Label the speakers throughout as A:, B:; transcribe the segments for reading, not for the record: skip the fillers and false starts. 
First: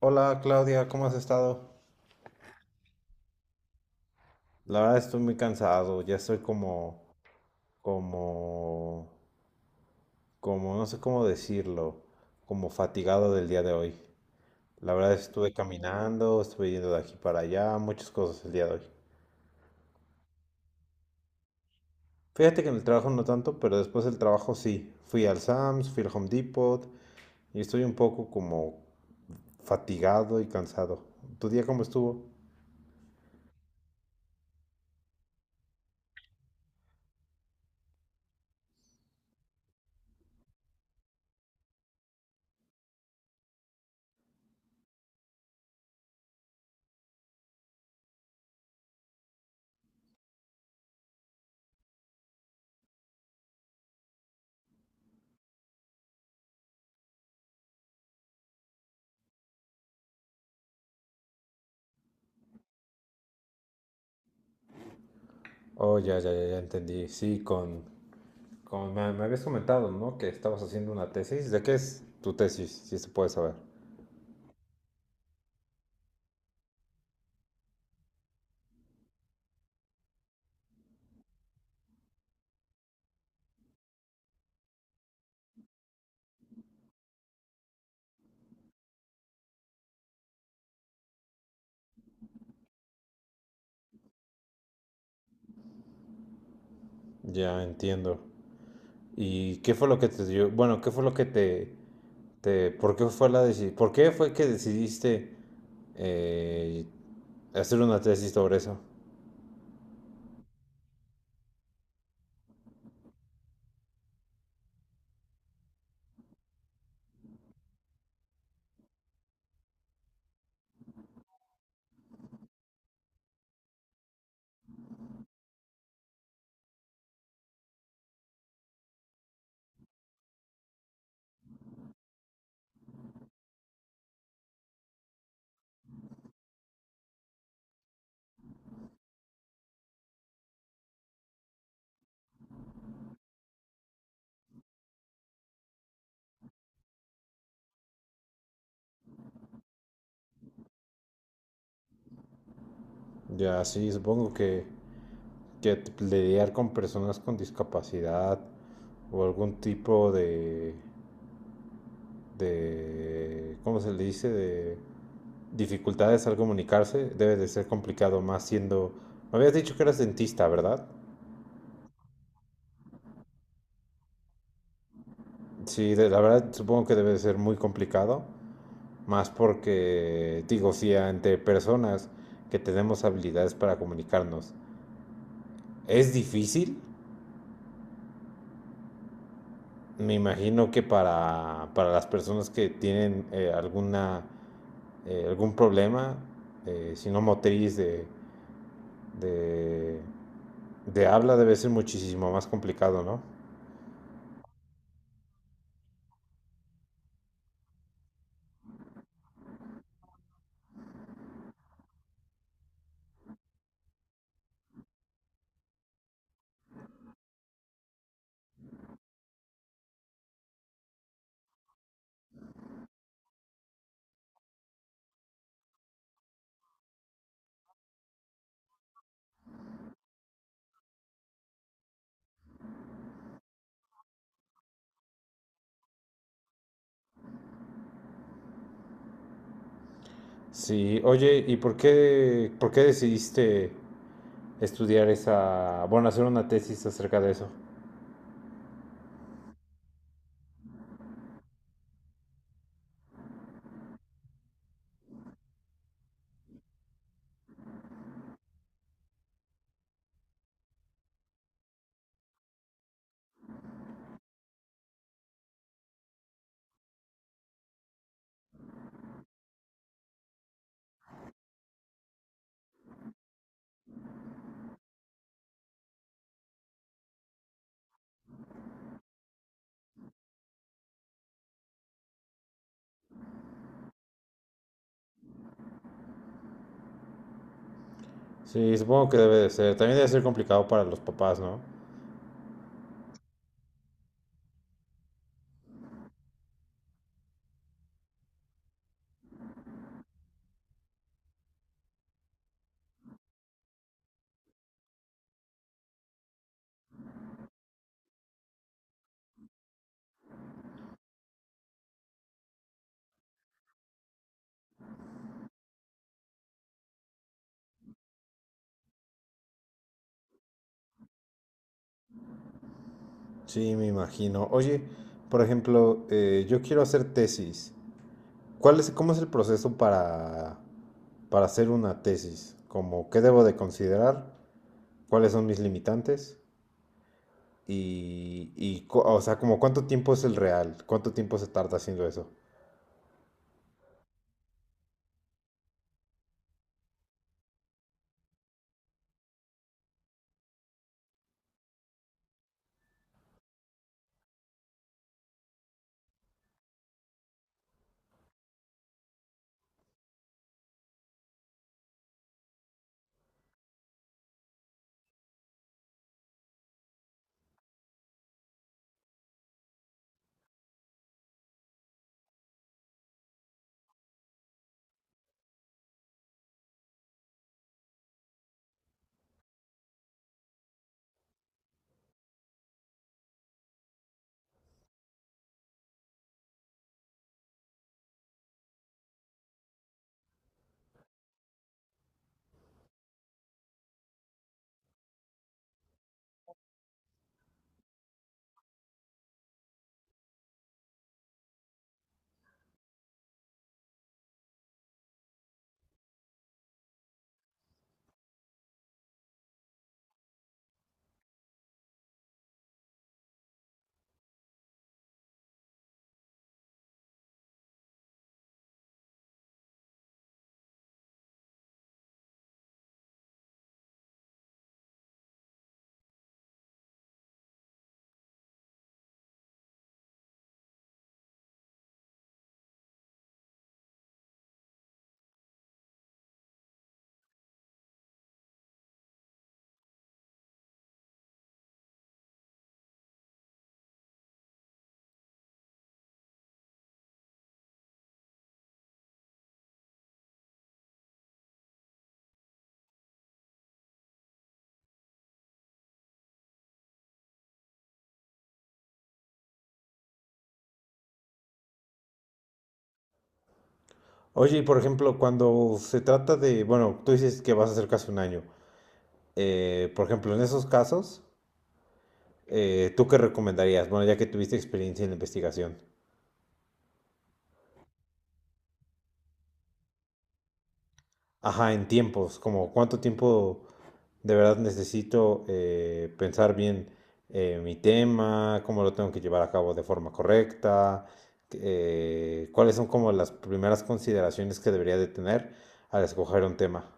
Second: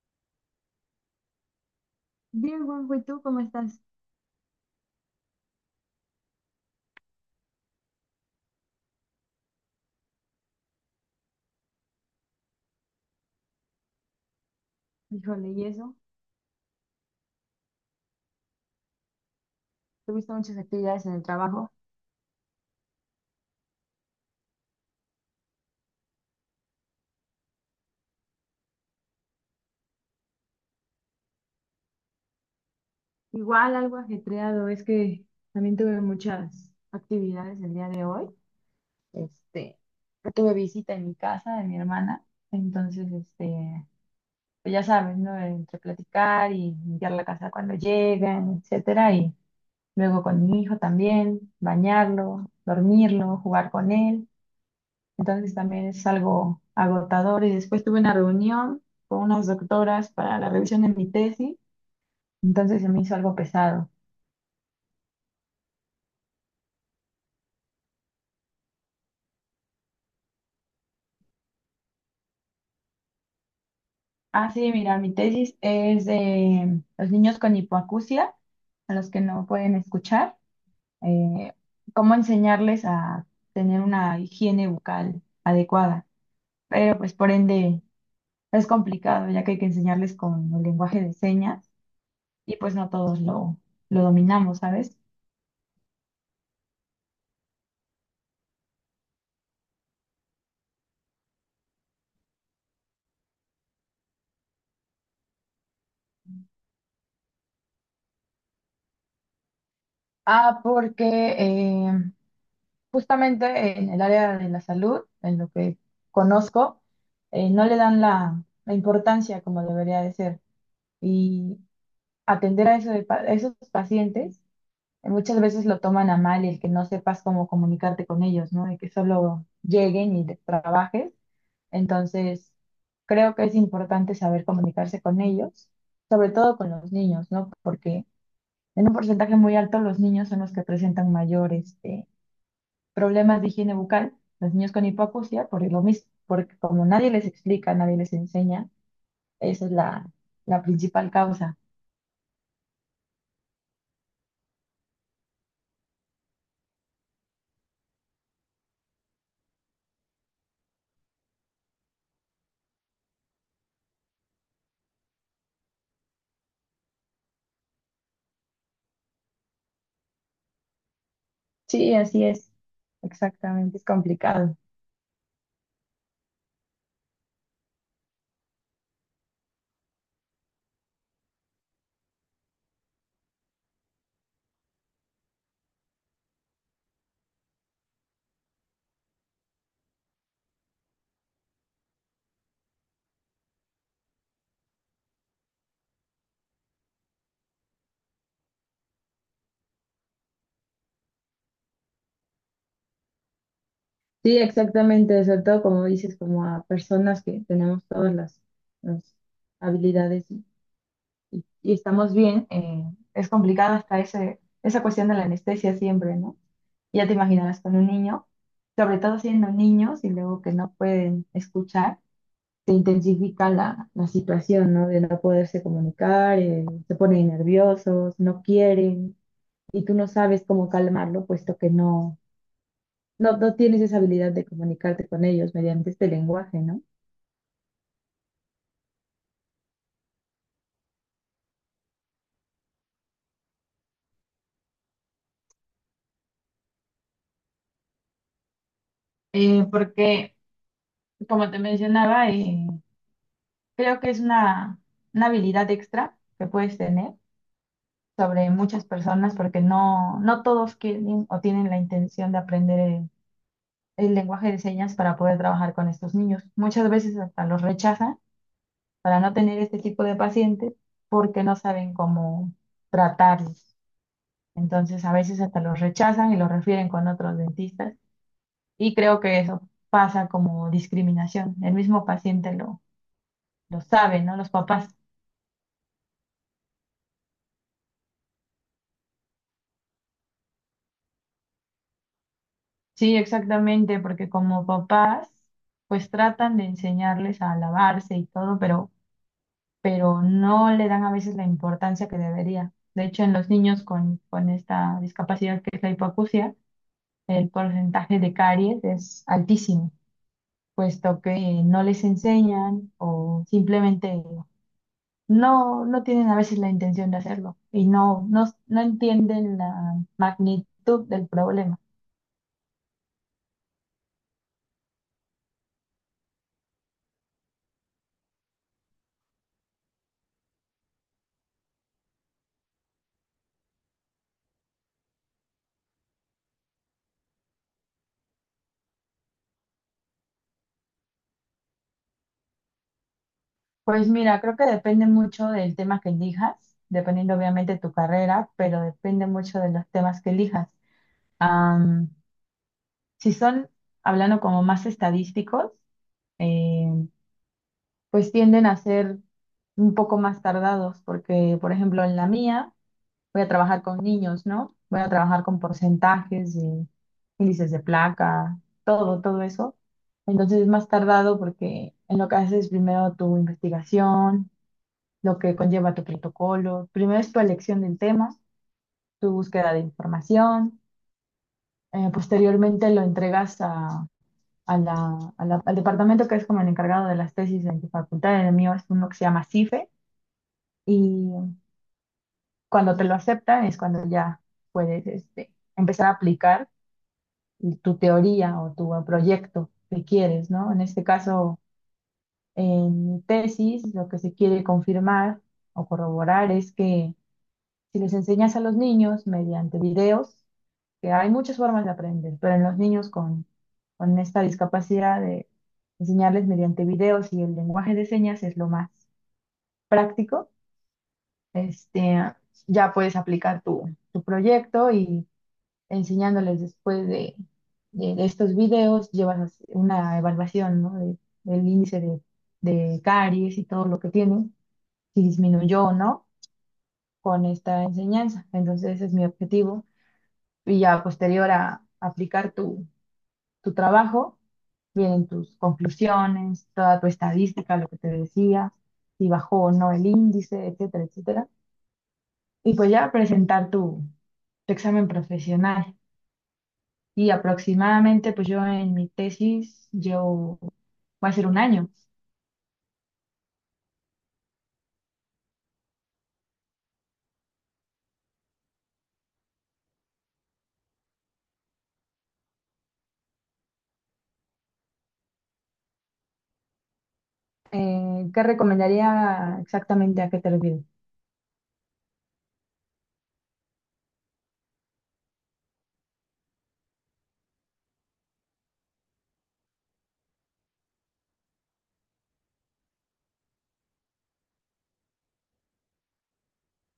A: Hola Claudia, ¿cómo has estado?
B: Bien, Juanjo, ¿y tú cómo estás?
A: La verdad estoy muy cansado, ya estoy como, no sé cómo decirlo, como fatigado del día de hoy. La verdad
B: Híjole,
A: estuve
B: ¿y eso?
A: caminando, estuve yendo de aquí para allá, muchas cosas el día de hoy.
B: Tuviste muchas actividades en el trabajo.
A: Fíjate que en el trabajo no tanto, pero después del trabajo sí. Fui al Sam's, fui al Home Depot y estoy un poco como fatigado y cansado. ¿Tu día cómo estuvo?
B: Igual algo ajetreado, es que también tuve muchas actividades el día de hoy. Este, Tuve visita en mi casa de mi hermana, entonces, pues ya sabes, ¿no? Entre platicar y limpiar la casa cuando llegan, etcétera, y luego con mi hijo también, bañarlo, dormirlo, jugar con él. Entonces también es algo agotador. Y después tuve una reunión con unas doctoras para la revisión de mi tesis. Entonces se me hizo algo pesado.
A: Oh, ya entendí. Sí, con, como me habías comentado, ¿no? Que estabas haciendo una tesis. ¿De qué es tu tesis? Si se puede saber.
B: Ah, sí, mira, mi tesis es de los niños con hipoacusia, a los que no pueden escuchar. eh, Cómo enseñarles a tener una higiene bucal adecuada. Pero pues por ende es complicado, ya que hay que enseñarles con el lenguaje de señas y pues no todos lo dominamos, ¿sabes?
A: Ya entiendo. ¿Y qué fue lo que te dio? Bueno, ¿qué fue lo que por qué fue por qué fue que decidiste eh, hacer una tesis sobre eso?
B: Ah, porque eh, justamente en el área de la salud, en lo que conozco, no le dan la importancia como debería de ser. Y atender a, eso de a esos pacientes, muchas veces lo toman a mal el que no sepas cómo comunicarte con ellos, ¿no? De que solo lleguen y te trabajes. Entonces, creo que es importante saber comunicarse con ellos, sobre todo con los niños, ¿no? Porque en un porcentaje muy alto los niños son los que presentan mayores problemas de higiene bucal, los niños con hipoacusia, por lo mismo, porque como nadie les explica, nadie les enseña, esa es la principal causa.
A: Ya, sí, supongo que lidiar con personas con discapacidad o algún tipo ¿cómo se le dice? De dificultades al comunicarse, debe de ser complicado, más siendo... Me habías dicho que eras dentista, ¿verdad?
B: Sí, así es, exactamente, es complicado.
A: Sí, la verdad supongo que debe de ser muy complicado, más porque, digo, si ante personas que tenemos habilidades para comunicarnos es difícil, me imagino que para las personas que tienen alguna, algún problema, si no motriz de, de habla, debe ser muchísimo más complicado, ¿no?
B: Sí, exactamente, sobre todo como dices, como a personas que tenemos todas las habilidades y estamos bien, es complicado hasta esa cuestión de la anestesia siempre, ¿no? Ya te imaginarás con un niño, sobre todo siendo niños y luego que no pueden escuchar se intensifica la situación, ¿no? De no poderse comunicar, se ponen nerviosos, no quieren, y tú no sabes cómo calmarlo, puesto que no tienes esa habilidad de comunicarte con ellos mediante este lenguaje, ¿no?
A: Sí, oye, ¿y por qué decidiste estudiar esa, bueno, hacer una tesis acerca de eso?
B: Porque, como te mencionaba, creo que es una habilidad extra que puedes tener sobre muchas personas porque no todos quieren o tienen la intención de aprender el lenguaje de señas para poder trabajar con estos niños. Muchas veces hasta los rechazan para no tener este tipo de pacientes porque no saben cómo tratarlos. Entonces, a veces hasta los rechazan y los refieren con otros dentistas y creo que eso pasa como discriminación. El mismo paciente lo sabe, ¿no? Los papás.
A: Sí, supongo que debe de ser. También debe ser complicado para los papás, ¿no?
B: Sí, exactamente, porque como papás, pues tratan de enseñarles a lavarse y todo, pero no le dan a veces la importancia que debería. De hecho, en los niños con esta discapacidad que es la hipoacusia, el porcentaje de caries es altísimo, puesto que no les enseñan o simplemente no tienen a veces la intención de hacerlo y no entienden la magnitud del problema.
A: Sí, me imagino. Oye, por ejemplo, yo quiero hacer tesis. ¿Cuál es, cómo es el proceso para hacer una tesis? Como, ¿qué debo de considerar? ¿Cuáles son mis limitantes? O sea, como, ¿cuánto tiempo es el real? ¿Cuánto tiempo se tarda haciendo eso?
B: Pues mira, creo que depende mucho del tema que elijas, dependiendo obviamente de tu carrera, pero depende mucho de los temas que elijas. Am, si son, hablando como más estadísticos, eh, pues tienden a ser un poco más tardados, porque, por ejemplo, en la mía voy a trabajar con niños, ¿no? Voy a trabajar con porcentajes y índices de placa, todo eso. Entonces es más tardado porque en lo que haces primero tu investigación, lo que conlleva tu protocolo, primero es tu elección del tema, tu búsqueda de información, posteriormente lo entregas al departamento que es como el encargado de las tesis en tu facultad, en el mío es uno que se llama CIFE. Y cuando te lo aceptan es cuando ya puedes empezar a aplicar tu teoría o tu proyecto que quieres, ¿no? En este caso, en mi tesis, lo que se quiere confirmar o corroborar es que si les enseñas a los niños mediante videos, que hay muchas formas de aprender, pero en los niños con esta discapacidad de enseñarles mediante videos y el lenguaje de señas es lo más práctico. Este, ya puedes aplicar tu proyecto y enseñándoles después de estos videos, llevas una evaluación, ¿no? Del índice de caries y todo lo que tiene, si disminuyó o no con esta enseñanza. Entonces, ese es mi objetivo. Y ya posterior a aplicar tu trabajo, vienen tus conclusiones, toda tu estadística, lo que te decía, si bajó o no el índice, etcétera, etcétera. Y pues ya presentar tu examen profesional. Y aproximadamente, pues yo en mi tesis, yo va a ser un año.
A: Oye, y por ejemplo, cuando se trata de, bueno, tú dices que vas a hacer casi un año. Por ejemplo, en esos casos, ¿tú qué recomendarías? Bueno, ya que tuviste experiencia en la investigación.
B: ¿Qué recomendaría exactamente a qué te refieres?
A: Ajá, en tiempos, como cuánto tiempo de verdad necesito pensar bien, mi tema, cómo lo tengo que llevar a cabo de forma correcta, cuáles son como las primeras consideraciones que debería de tener al escoger un tema.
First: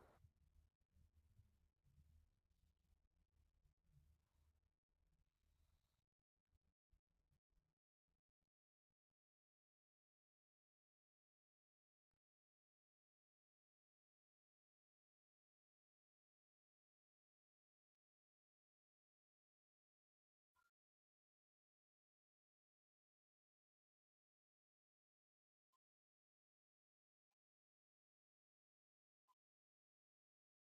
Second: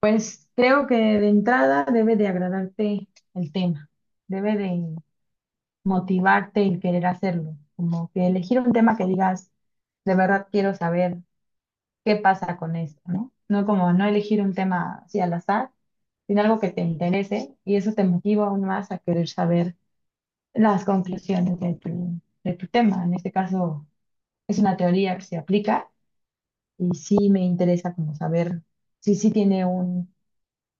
B: Pues creo que de entrada debe de agradarte el tema, debe de motivarte el querer hacerlo, como que elegir un tema que digas, de verdad quiero saber qué pasa con esto, ¿no? No como no elegir un tema así al azar sino algo que te interese y eso te motiva aún más a querer saber las conclusiones de de tu tema. En este caso es una teoría que se aplica y sí me interesa como saber si sí tiene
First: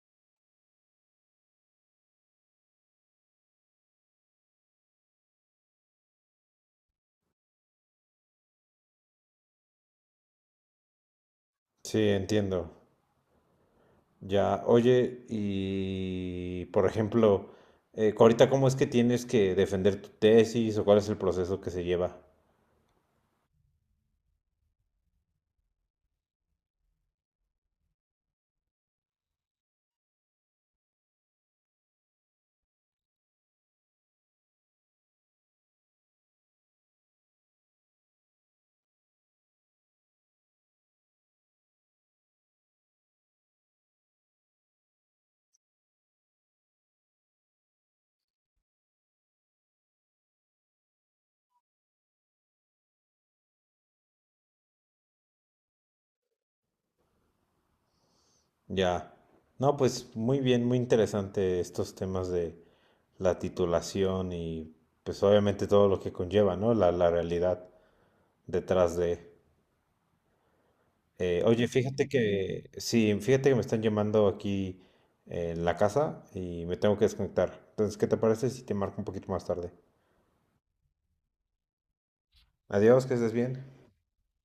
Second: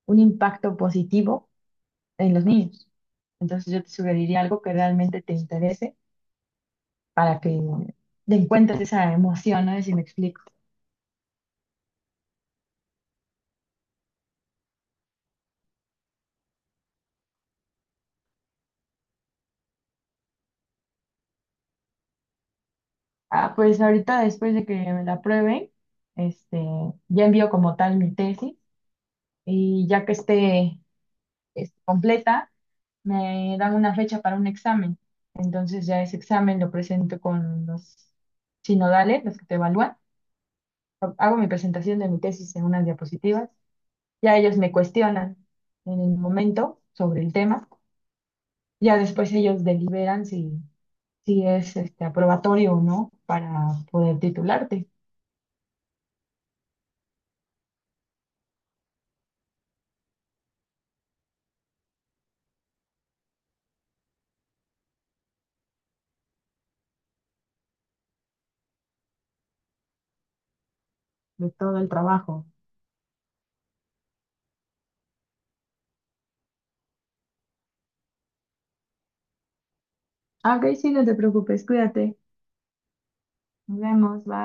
B: un impacto positivo en los niños. Entonces yo te sugeriría algo que realmente te interese para que te encuentres esa emoción, ¿no? Si me explico.
A: Sí, entiendo. Ya, oye, y por ejemplo, ahorita cómo es que tienes que defender tu tesis o cuál es el proceso que se lleva.
B: Ah, pues ahorita después de que me la prueben, este, ya envío como tal mi tesis y ya que esté completa, me dan una fecha para un examen. Entonces ya ese examen lo presento con los sinodales, los que te evalúan. Hago mi presentación de mi tesis en unas diapositivas. Ya ellos me cuestionan en el momento sobre el tema. Ya después ellos deliberan si es aprobatorio o no para poder titularte
A: Ya. No, pues muy bien, muy interesante estos temas de la titulación y pues obviamente todo lo que conlleva, ¿no? La realidad detrás de...
B: de
A: Oye,
B: todo el
A: fíjate
B: trabajo.
A: que, sí, fíjate que me están llamando aquí en la casa y me tengo que desconectar. Entonces, ¿qué te parece si te marco un poquito más tarde?
B: Ah, ok, sí, no te preocupes, cuídate.
A: Adiós, que estés bien.
B: Nos vemos, bye.